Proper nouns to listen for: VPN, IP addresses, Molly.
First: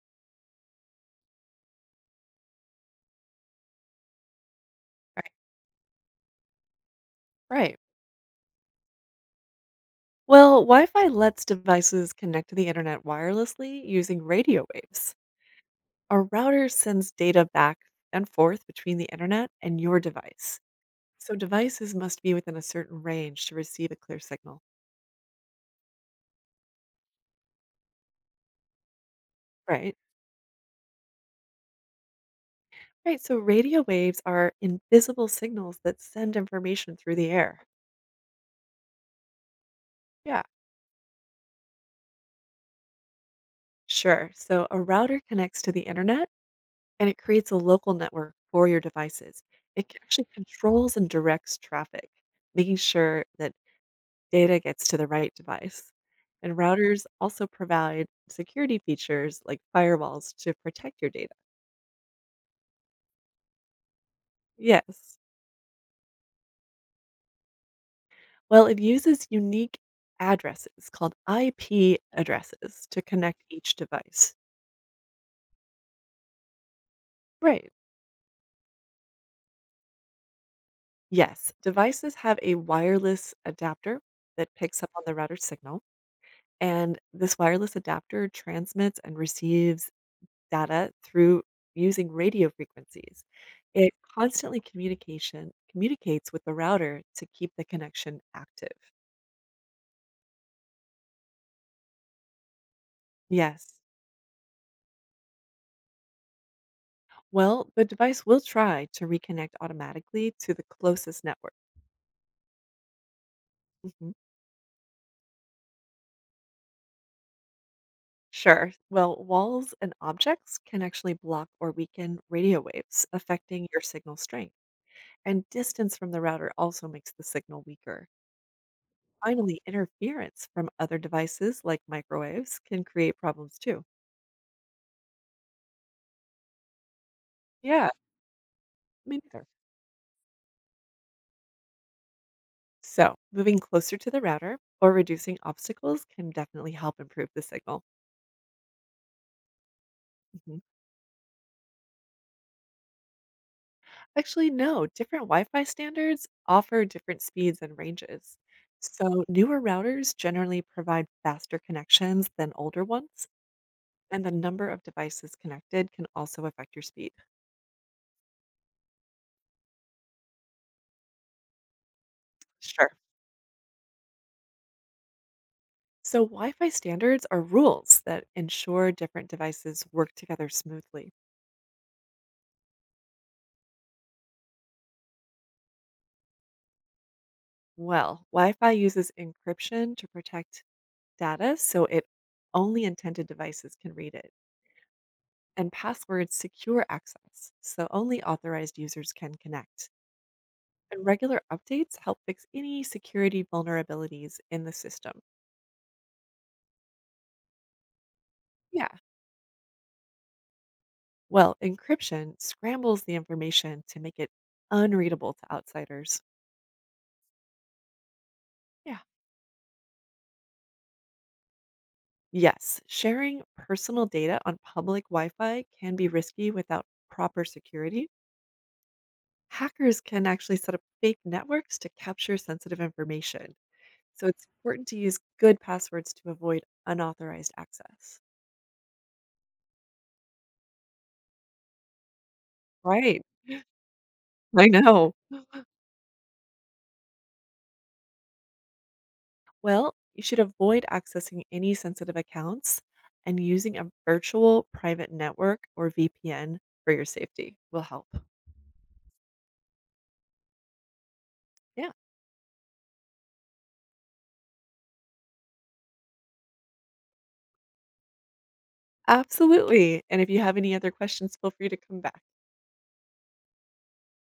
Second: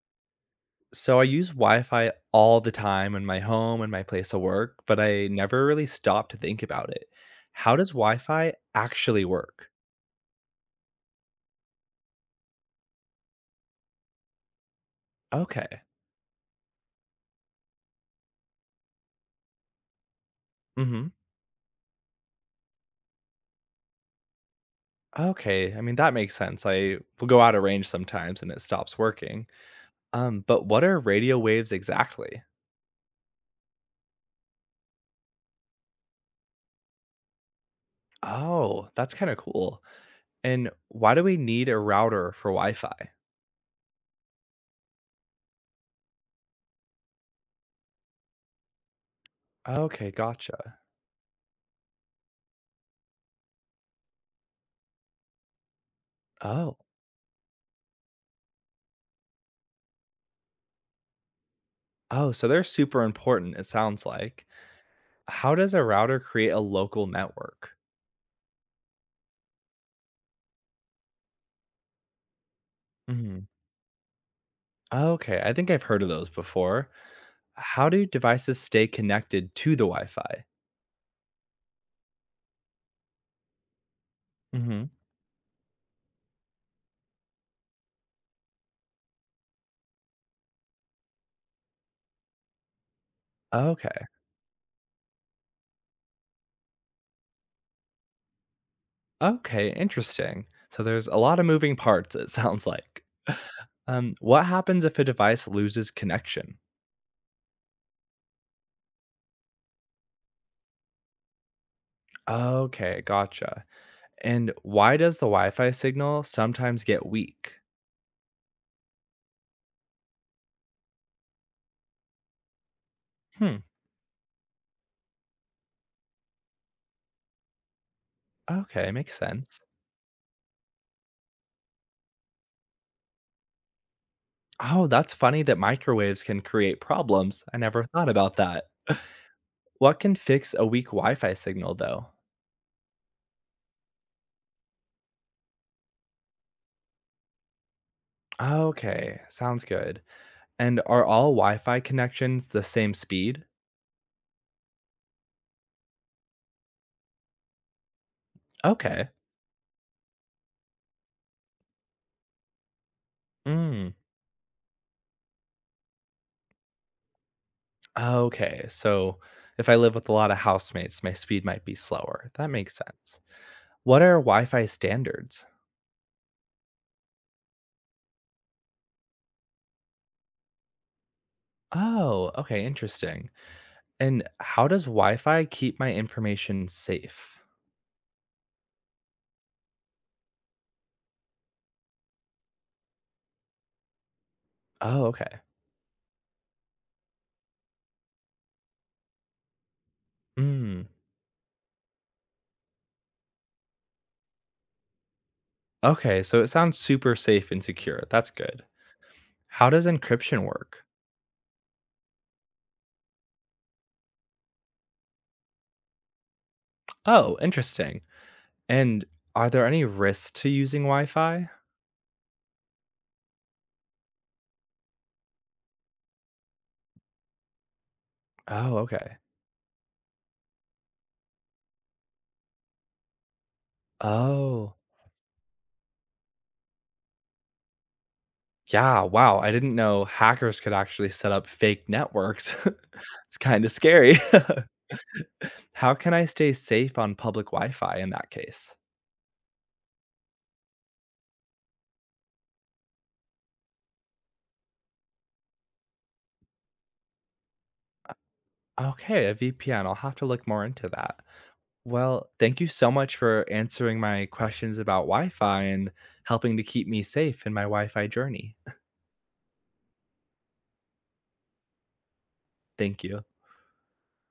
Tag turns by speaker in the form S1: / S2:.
S1: So I use Wi-Fi all the time in my home and my place of work, but I
S2: Right.
S1: never really stop to think about it. How
S2: Right.
S1: does Wi-Fi actually work?
S2: Well, Wi-Fi lets devices connect to the internet wirelessly using radio waves.
S1: Okay.
S2: A router sends data back and forth between the internet and your device.
S1: Mhm.
S2: So devices must be within a certain range to receive a clear signal.
S1: Okay, I mean that makes sense. I will go out of range sometimes and it stops working.
S2: Right.
S1: But what are radio waves exactly?
S2: Right. So radio waves are invisible signals that send information through the air.
S1: Oh, that's kind of cool.
S2: Yeah.
S1: And why do we need a router for Wi-Fi?
S2: Sure. So a router connects to the internet, and it creates a local network for your devices. It
S1: Okay,
S2: actually
S1: gotcha.
S2: controls and directs traffic, making sure that data gets to the right device. And
S1: Oh.
S2: routers also provide security features like firewalls to protect your data.
S1: Oh, so they're super important, it sounds like.
S2: Yes.
S1: How does a router create a local network?
S2: Well, it uses unique addresses called IP addresses to connect
S1: Mhm.
S2: each device.
S1: Okay, I think I've heard of those before.
S2: Right.
S1: How do devices stay connected to the Wi-Fi?
S2: Yes. Devices have a wireless adapter that picks
S1: Hmm.
S2: up on the router signal. And this wireless adapter transmits and receives data through using radio frequencies. It
S1: Okay.
S2: constantly communication communicates with the router to keep the connection active.
S1: Okay, interesting. So there's a lot of moving parts, it sounds like.
S2: Yes.
S1: What happens if a device loses connection?
S2: Well, the device will try to reconnect automatically to the closest network.
S1: Okay, gotcha.
S2: Mhm.
S1: And why does the Wi Fi signal sometimes get weak?
S2: Sure. Well, walls and objects can actually block or weaken radio waves,
S1: Hmm,
S2: affecting your signal strength. And distance from the router also makes the signal weaker.
S1: okay, makes
S2: Finally,
S1: sense.
S2: interference from other devices like microwaves can create problems too.
S1: Oh, that's funny that microwaves can create problems. I never
S2: Yeah,
S1: thought about that.
S2: me neither.
S1: What can fix a weak Wi Fi signal, though?
S2: So moving closer to the router or reducing obstacles can definitely help improve the signal.
S1: Okay, sounds good.
S2: Mhm.
S1: And are all Wi-Fi connections the same speed?
S2: Actually, no, different Wi Fi standards offer different speeds and ranges.
S1: Okay.
S2: So newer routers generally provide faster connections than older ones,
S1: Mm.
S2: and the number of devices connected can also affect your speed.
S1: Okay. So if I live with a lot of housemates, my speed might be slower. That makes
S2: Sure.
S1: sense. What are Wi Fi standards?
S2: So Wi Fi standards are rules that ensure different devices work together smoothly.
S1: Oh, okay. Interesting. And how does Wi Fi keep my information safe?
S2: Well, Wi Fi uses encryption to protect data so it only intended devices can read it,
S1: Oh, okay.
S2: and passwords secure access so only authorized users can connect.
S1: Mm.
S2: And regular updates help fix any security vulnerabilities in the system.
S1: Okay. So it sounds super safe and secure. That's good.
S2: Yeah.
S1: How does encryption work?
S2: Well, encryption scrambles the information to make it unreadable to outsiders.
S1: Oh, interesting.
S2: Yeah.
S1: And are there any risks to using Wi Fi?
S2: Yes, sharing personal data on public Wi Fi can be risky without proper security.
S1: Oh, okay.
S2: Hackers can actually set up fake networks to capture sensitive information, so it's
S1: Oh.
S2: important to use good passwords to avoid unauthorized access.
S1: Yeah, wow, I didn't know hackers could actually set up fake networks.
S2: Right.
S1: It's kinda scary.
S2: I know.
S1: How can I stay safe on public Wi-Fi in that case?
S2: Well, you should avoid accessing any sensitive accounts, and using a virtual private network or VPN for your safety will help.
S1: Okay, a VPN, I'll have to look more into that.
S2: Yeah.
S1: Well, thank you so much for answering my questions about Wi-Fi and helping to keep me safe in my Wi-Fi journey.
S2: Absolutely. And if you have any other questions, feel free to come back.
S1: Thank you.